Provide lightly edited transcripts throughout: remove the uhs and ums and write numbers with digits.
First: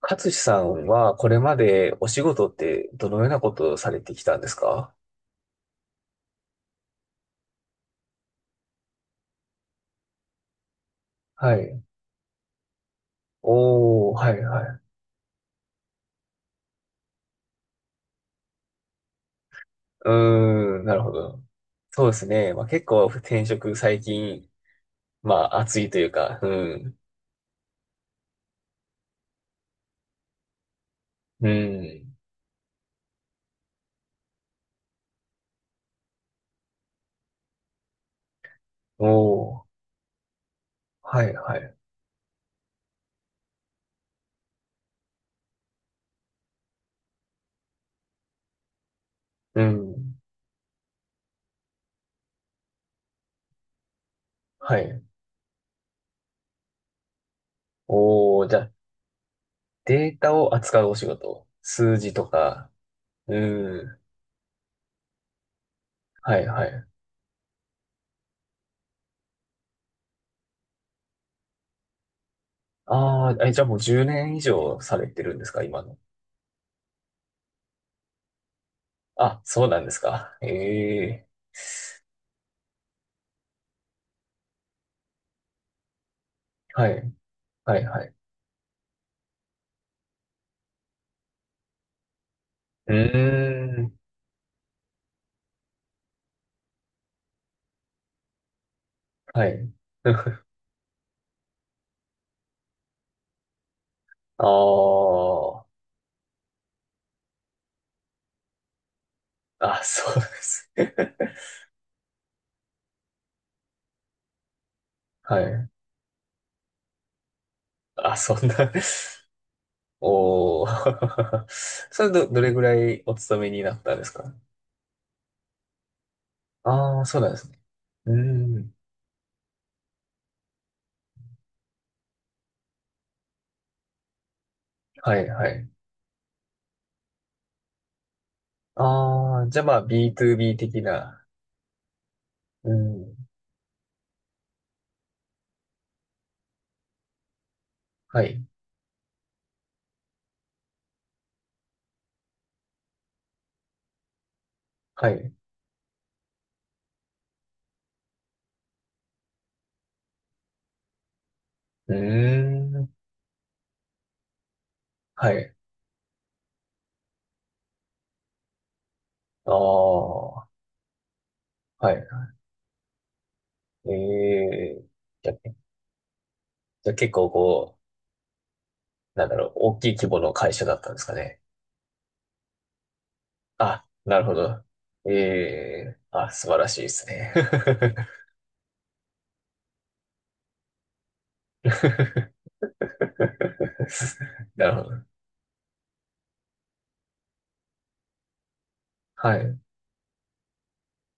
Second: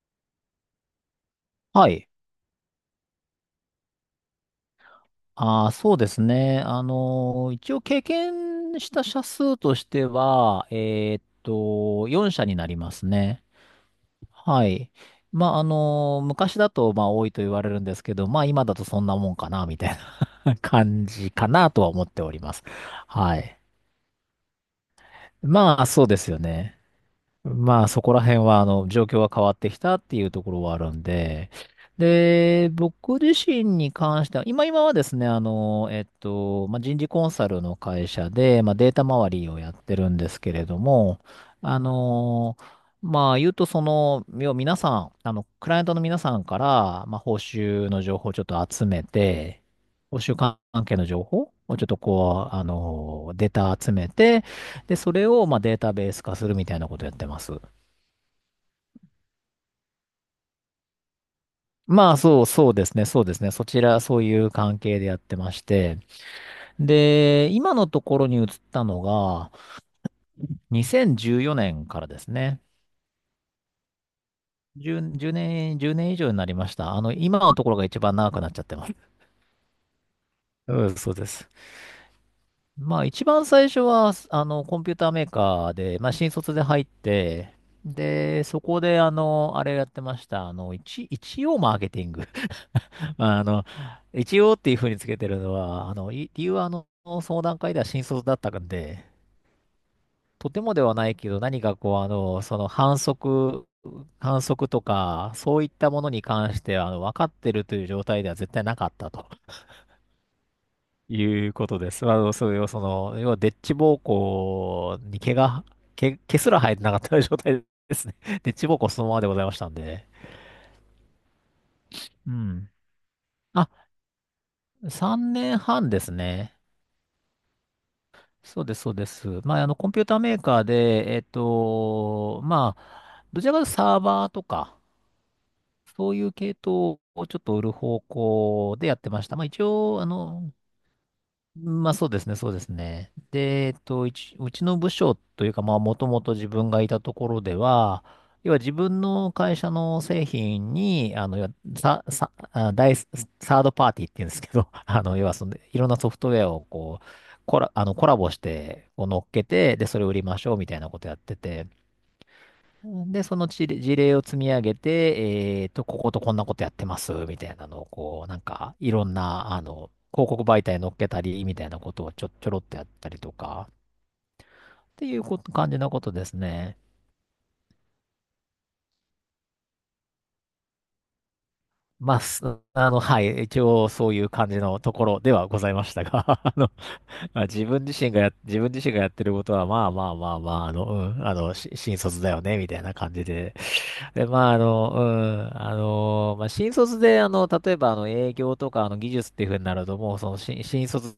勝さんはこれまはでおい。仕事ってどのようなことをされてきたんですか？ああ、そうですね。一応経験した社数としては、はい。4社になりますね。おー、はいははい。い。まあ、昔だと、まあ、多いと言われるんですけど、まあ、今だとそんなもんかな、みたいうな ーん、なる感ほじど。かなとは思そっうでてすおりまね。ます。あ、結構は転い。職最近、まあ熱まあ、いとそいううですよか、うね。ん。まあ、そこら辺はあの状況が変わってきたっていうところはあるんうで、ん。で、僕自身に関しては、今はですね、まあ、人事コンサルの会社で、まあ、データ周りおをやっー、てるんですけれども、はいはい。あの、まあ言うとその、要は皆さん、あの、クライアントの皆さんから、まあ報酬の情報をちょっと集めうて、ん。報酬関係の情報をちょっとこう、あの、データ集めて、はで、い。それをまあデータベース化するみたいなことやってます。おー、じゃあデータを扱うお仕事。数字とか。そうですね、そうですね。そちうん。ら、そういう関係でやってまして。はいはい。で、今のところに移ったのが、2014年からですね。ああ、え、じゃあもう10年以上さ10、れてるんですか年、今10の？年以上になりました。あの、今のところが一番長くなっちゃってます。あ、そうなんですか。えうん、そうでえ。す。まあ一番最初は、あの、コンピューターメーカーで、まあ新卒で入っはい。て、はいはい。で、そこで、あの、あれやってました。あの、一応マーケティング。うまあの、ーん。一応っていうふうにつけてるのは、あの、理由はあの、その段階では新卒だったんで、はい。とてもではないけど、何かこう、あの、反則とあか、そういったものに関して、あの、分かってるという状態では絶対なかったとあ。あ、そうです。いうことです。まあの、それをその、要は、デッチ暴行に毛はが、い。毛、毛すら生えてなかった状態ですあ、ね。そ んデッチな。暴行そのままでございましたん で。おー。それど、うどれぐん。らいお勤めにあ、なったんですか？3年半ですね。ああー、そうなんですね。うーそうん。です、そうです。まあ、あの、コンピューターメーカーで、えっと、まあ、どちらかというとサーバーとか、はいはい。そういう系統をちょっと売る方向でやってました。あまあ、あ、じ一ゃあまあ 応、あの、B2B 的な。まあそうですね、そうですうね。ん。で、えっと、うちの部署というか、まあもともと自分がいたところでは、はい。要は自分の会社の製品に、あの、要はさ、さ、あ、第サードパーティーって言うんですけど、あはい。の、要うはその、いろんなソフトウェアをこう、コラボして、こう乗っけて、で、それを売りましょうみたいなことやってて、ーん。で、その事例を積み上げはい。て、えっと、こことこんなことやってます、みたいなのを、こう、なんか、いろんあな、あの、広告あ。媒体に載っけたり、みたいなはことい。をちょろっとやったりとか、っええ。ていうじゃあ、こと感じのことですね。じゃあ結構こう、なんだろう、大きい規模の会社だったんですかね？まあ、すあの、はい、一あ、応そうないるうほ感じど。のとこえろではございましえ、たが、あ、素あ晴らの、しいですね。まあ、自分自身がやってることは、まあまあまあまあ、あの、うん、あの、新卒だよね、みたいな感じで。で、まあ、なるほど。まあ、新卒で、あの、例えば、あの、営業とか、あの、技術っはい。ていうふううになると、もう、その、新卒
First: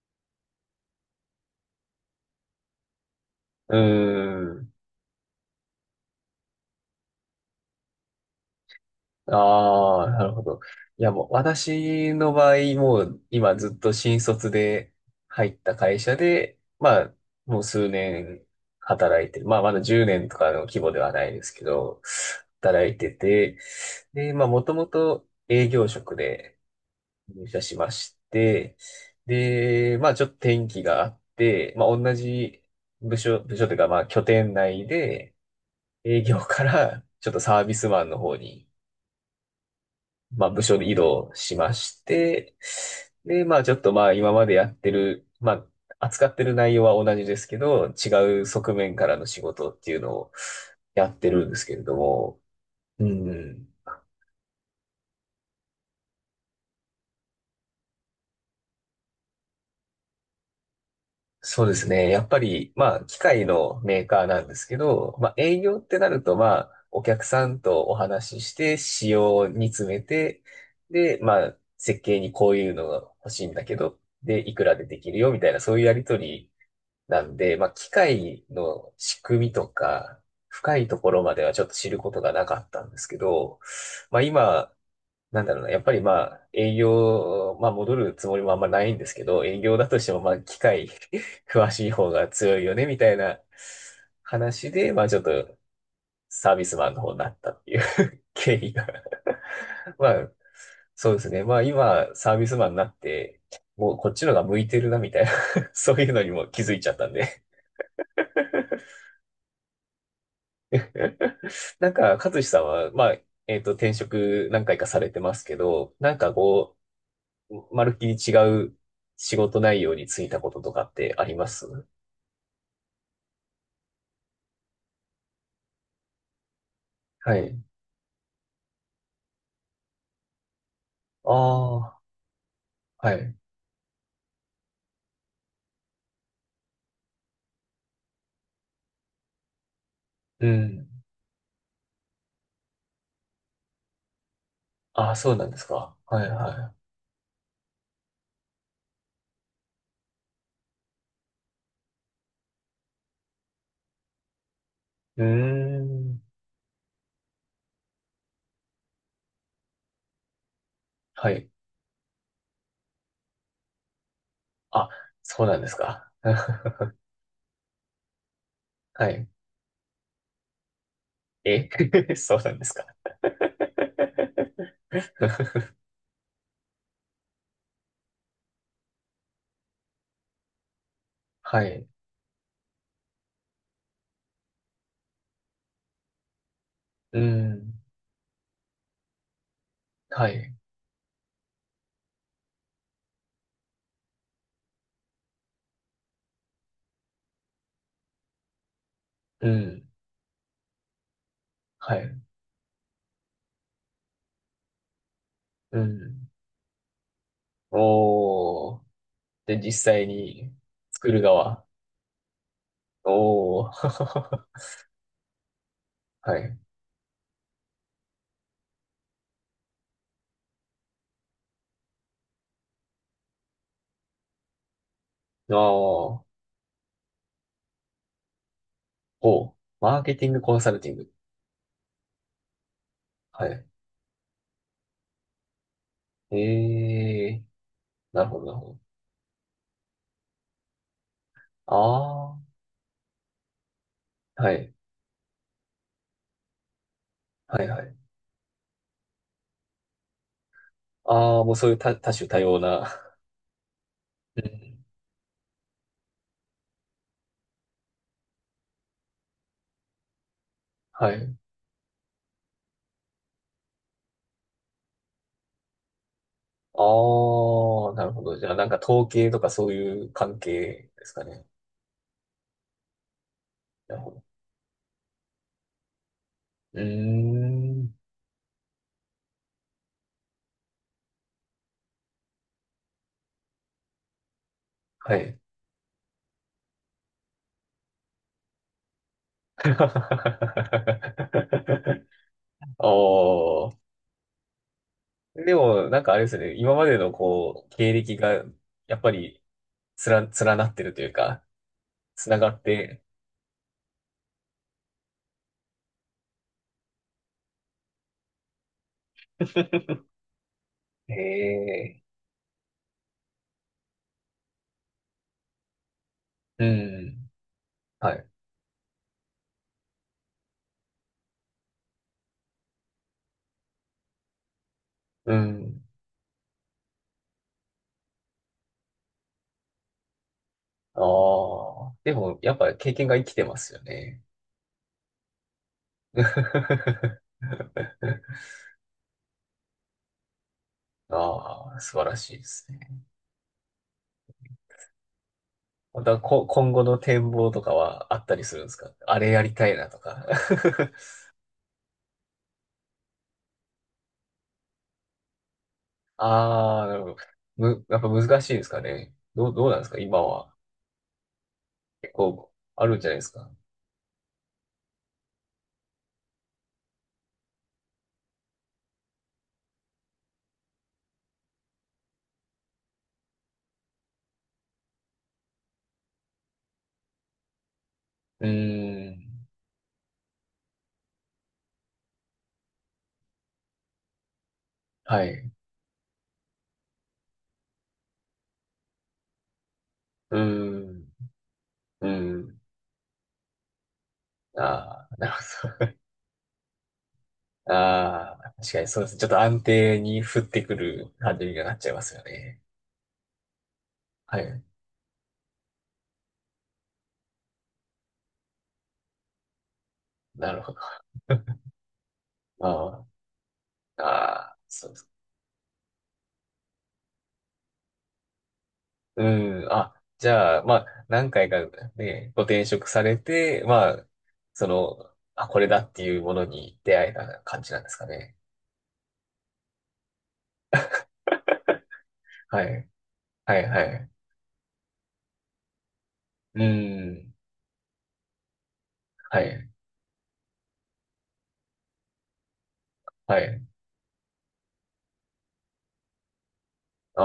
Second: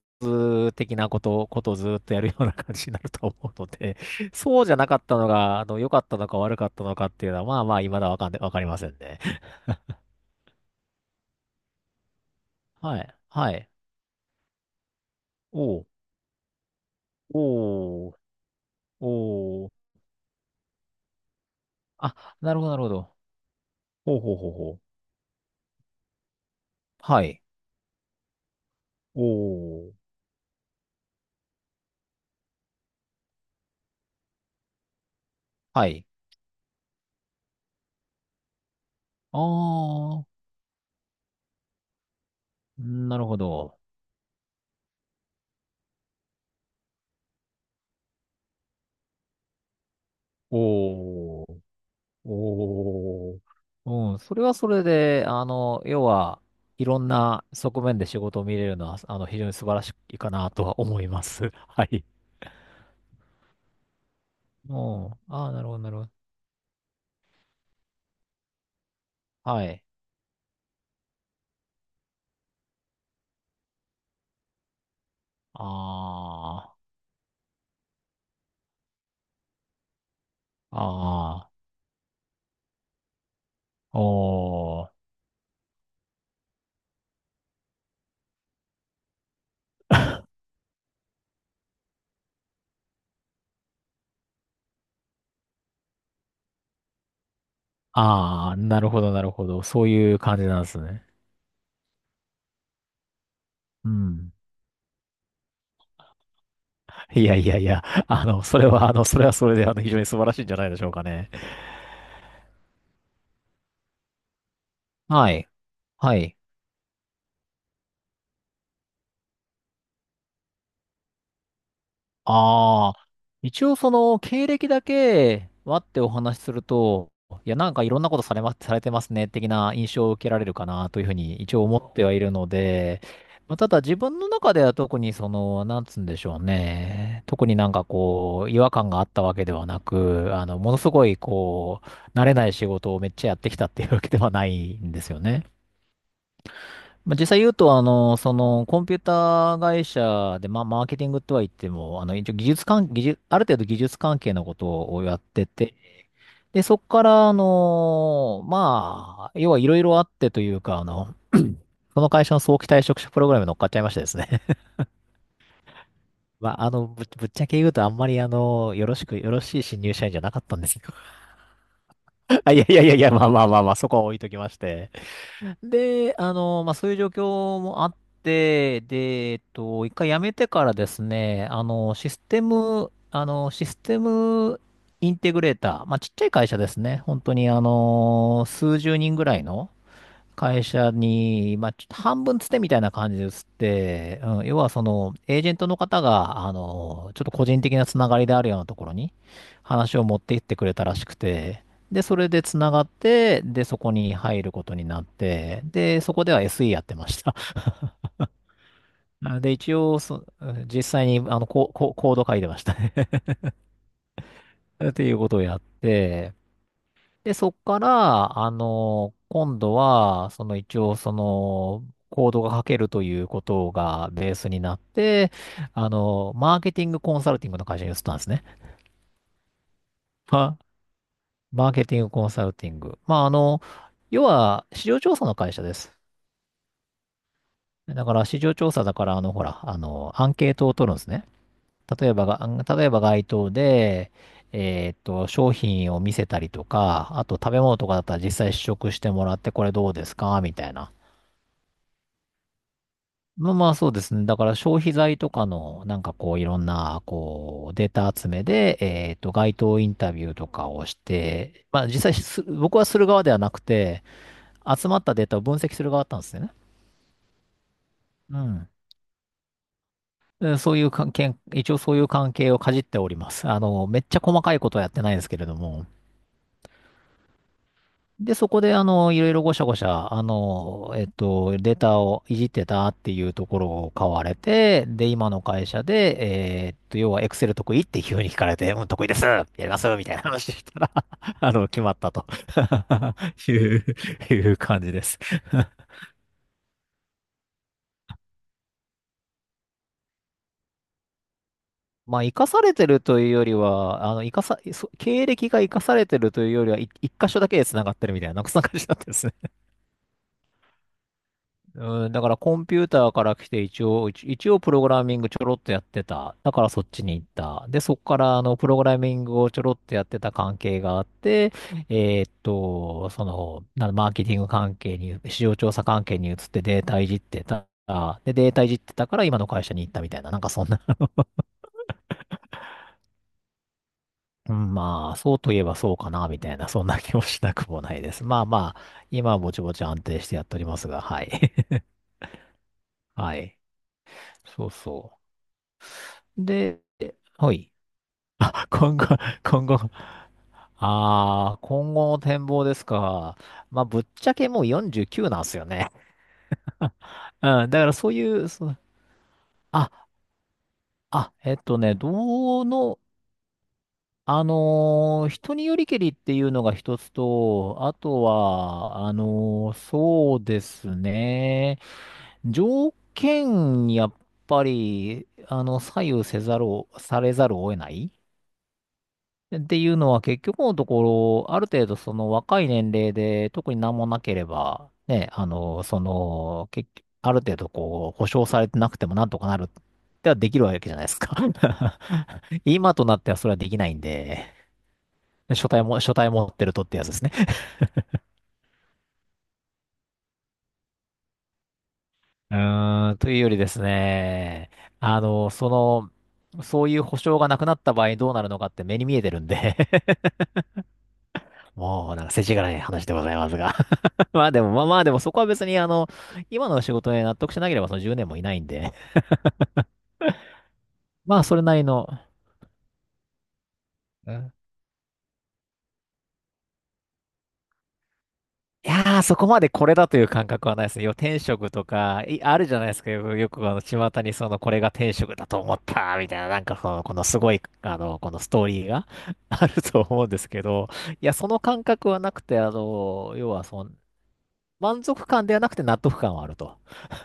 的なことをずっとやるような感じになると思うのーで、そうん。じゃなかったのが、あの、良かったのか悪かったのかっていうのは、まあまあ、未だわかんで、わかりませんね。ああ、なるほど。いや、もう、私の場合、はもい、う、は今い。ずっと新卒で入ったおう、会社で、まあ、もう数おう、年働いてる。まあ、おう、まだ10年とかの規模ではないですけど、あ、なるほど、なるほ働いてど。て、ほうで、ほうまあ、ほうもほとう。もと営業職で、はい。入社しまして、おう、で、まあちょっと転機があって、まあ同じ部署というかまあ拠点内ではい。営業からちょっとサービスマンの方に、あまあ部署で移動しまして、あ、なるほで、まあちょど。っとまあ今までやってる、まあ扱ってる内容は同じですけど、違う側面からの仕事っていうのをやっておるんでう、すけれども、うおう、ん。うん、それはそれで、あの、要は、いろんな側面で仕事を見れるのは、あの、非常に素晴らしいかなとは思います。そ うではすい。ね。やっぱり、まあ、機械のメーカーなんですうけん。ど、あまあ、あ、営なるほ業ど、っなるてほなど。ると、まあ、お客さんとお話しして、仕様はにい。詰めて、で、まあ、設計にこういうのが欲しいんだけど、で、いくらでできるよ、みたいな、そういうやりとりあなんで、まあ、機械の仕組みとか、深あ、いところまであはちょっと知ることがなかったんですけど、あ、まあ、今、おー。なんだろうな、やっぱりまあ、営業、まあ戻るつもりもあんまないんですけど、営業だとしても まあ、機械 詳しい方が強いよね、みたいな話で、まあちょっとサービスマンの方になったっていう あ経あ、緯なが るほど、なるほど。そう まいうあ、感じなんですね。そうですね。まあ今、サービスマンになって、うもうこっちのん。が向いてるな、みたいな そういうのにも気づいちゃったんいで。 やいやいや、あの、それは、あの、それはそれで、あの、非常に素晴らしいんじゃないでしょうかね。なんか、勝志さんは、まあ、転職何回かされてはますい。けど、なはんかい。こう、まるっきり違う仕事内容に就いたこととかってあります？ああ、一応その経歴だけ待ってお話しすると、はいや、い。なんかいろんなことされま、されてますね、的な印象を受けられるかなというふうあに一応思ってはいるので、あ、はい。まあ、ただ自分の中では特にその、なんつうんでしょうね、特になんかこう、違和感があったわけではなく、うあの、ものん。すごいこう、慣れない仕事をめっちゃやってきたっていうわけではないんであすあ、よそうね。なんですか。はい、はまあ、実際言うと、あの、その、コンピューター会社で、まあ、マーケティングとは言っても、あの、一応技術関、技術、ある程度技術関係のことをやい。っうてて、ーん。で、そこから、あの、まあ、要はいろいろあってというか、あの、はい。その会社の早期退職者プログラムに乗っかっちゃいましてですね。あ、そうなんですか。まあ、あの、ぶっちゃけ言うと、あんまり、あの、はい。よろしい新入社員じゃなかったんですよ。え。 そう なあ、んいでやすいやか。いやいや、まあまあまあまあ、そこは置いときまし て。で、あの、まあ、そういう状況もあって、で、えっと、一回辞めてからですね、はい。あの、システムインテグレーター、まあ、ちっちゃい会社ですね。う本当に、あん。の、数十人ぐらいの、はい。会社に、まあ、ちょっと半分つてみたいな感じで移って、うん、要はその、エージェントの方が、あの、ちょっと個人的なつながりであるようなところにうん。話を持っていってくれたらしくて、はで、そい。れでつながって、で、そこに入ることになって、うで、そこん。では SE やってました。おー。あで、で、実一応際そ、に実際作に、るあの、側。コード書いてましたね おー。っていうことをやって、はい。で、そっから、あの、今度は、その一応、その、コードが書けるということがベースになって、ああー。の、マーケティングコンサルティングの会社に移ったんですね。ほう。マーケティングコまンサルティング。マーケティングコンサルティング。まあ、あはの、い。要は、市場調査の会社です。ええ。だかなら、る市ほど、な場るほ調ど。査だから、あの、ほら、あの、アンケートを取るんですね。例えばあが、例えば街頭で、あ、はい。えーっと、商品を見せたりとか、あと食べはい、物はとかい。だったら実際試食してもらって、これどうですかみたいな。ああ、もうそういう多、多種多様な。まあまあそうですね。だうから消ん。費財とかの、なんかこういろんな、こう、データ集めで、えっと、街頭インタビューとかをしはい。て、まあ実際僕はする側ではなくて、集まったデータを分析する側だったんですよね。ああ、なるほど。うじゃあ、なんん。か統計とかそういう関でそうい係うです関か係、ね？一応そういう関係をかじっております。あの、なめるっほちゃど。細かいことはやってないですけれども。うーん。で、そこで、あの、いろいろごしゃごしゃ、あの、えっと、データをいじってたっていうところを買われて、で、は今い。の会社で、要は、エクセル得意って急に聞かれて、うん、得意です、やります、みたいな話したら、決まっ たと おいー。う、いう感じです。で も、なんかあれですね。今までのこう、経歴が、やっぱり、つら、連なってるというか、まあ、つ生なかがさっれてるて、というよりは、あの、生かさ、そ経歴が生かされてるというよりは、一箇所だけで繋がってるみたいな、なんかそんな感じだったですね。へえ、うん、だからコンピューターから来て一応、一応プログラミングちょろっとやってた。だかうらそっちに行っん、た。で、そっはかい、らプログラミングをちょろっとやってた関係があって、マーケティング関係に、う市場調ん。査関係に移ってデータいじってた。で、データいじってたから今の会社に行ったみたいな、なんかそんな。 ああ、でも、やっぱ経験が生きてますよね。うん、まあ、そうといえばそうかな、みたいな、そんな気もし なくもないです。まあまあ、今はぼちぼち安定してやっておりますが、はい。ああ、素晴らしいですね。はい。そうそまた、う。こ、今で、後の展望はとい。かはあったりするんあ、ですか？今後、あれやり今たい後、なとか。ああ、今後の展望ですか。まあ、ぶっちゃけもう49なんですよね。ああ、なるほど。うん、だかむ、らやっぱそうい難う、しいでそすう、かね。どう、どうなんですあ、か今は？あ、えっとね、結構、どあるの、んじゃないですか？人によりけりっていうのが一つと、あとは、そうですね、条件にやっぱり、左右せざるを、されざるを得ないうーん。っていうのは結局のところ、ある程度その若い年齢で特に何もなければ、はね、い。う結局ある程度こう、保証されてなくてもなんとかなるってーはできるわけじゃなん。いですか。うーん。今となってはそれはできないんで、ああ、なる書体ほど。も、書体持ってるとってやつですね。ああ、確かにそうです。ちょっと安定に降ってくる感じになっちゃいますようね。ーん、というよりですはい。ね、あの、そそういう保証がなくなった場合どうなるのかって目に見えてるんで、 なるほど。もうなんか世知辛いあ話でございますが、 あ、あまああ、でも、まそあうでまあす。でもそこは別に今の仕事に納得しなければその10年もいないんで、うん。あ、じゃあ、まあ、何まあ回そかれなりの、ね、ご転職されて、まあ、うん、その、あ、これだっていうものに出会えた感じなんですかね？いやーそこまでこれだという感覚はないですね。要は転職とか、あはるじゃない。いですか。よはい、くはい。巷にその、これが転職だと思った、みたいな、なうんかその、このん。すごい、あの、このストーリーが は あい、ると思うんですけど、いや、その感覚はなくて、あの、は要い。はその、満足感ではなくて納得感はあるとあ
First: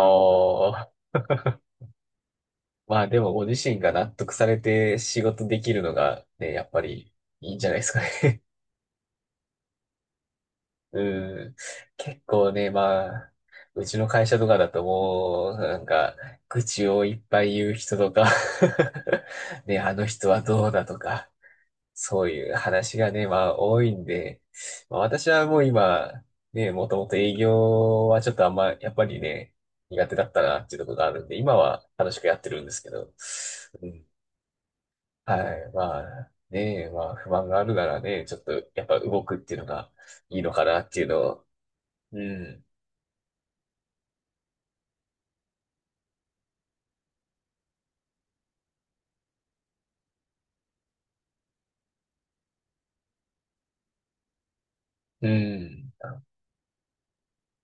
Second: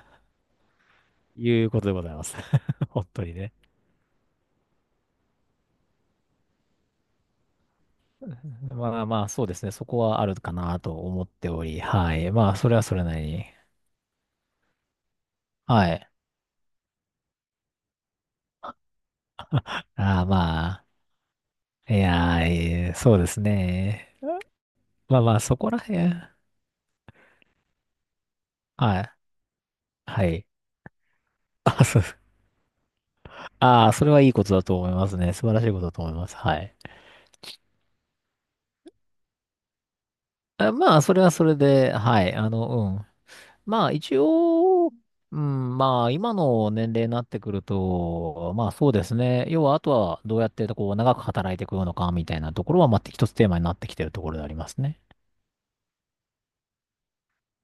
あ、いうことでございます。まあ本で当もにごね。自身が納得されて仕事できるのがね、やっぱりいいんじゃないですかね。まあまあ、そうですね。そこはあるかなと思っうてん。おり、は結い。ま構あ、ね、それはそれまなりあ、に。うちの会社とかだともう、なんはい。か、愚痴をいっぱい言う人とか ね、あのああ、人はどうだまとか、あ、いやそうー、いうえー話がそうね、ですまあ多いんね。で、まあまあ私まあ、はもそうこら辺。今、ね、もともと営業はちょっとあんま、やっはぱい。りね、苦手はだったい。なっていうところがあるんで、今はあ、そう。楽しくやってるんですけど、うああ、ん。それはいいことだと思いますね。素晴はらしい、いことだまと思いまあ、す。はい。ね、まあ不満があるならね、ちょっとやっぱ動くっていうのがいいのかあ、なっまてあ、いうそのれはそを、れで、うはい。あん。の、うん。まあ一応、うん、まあ今の年齢になってくると、まあそうですね。要はあとはどうやってこう長く働いていくのかみたいなところは、まあ一つテーマになってきてるところでありますね。うん。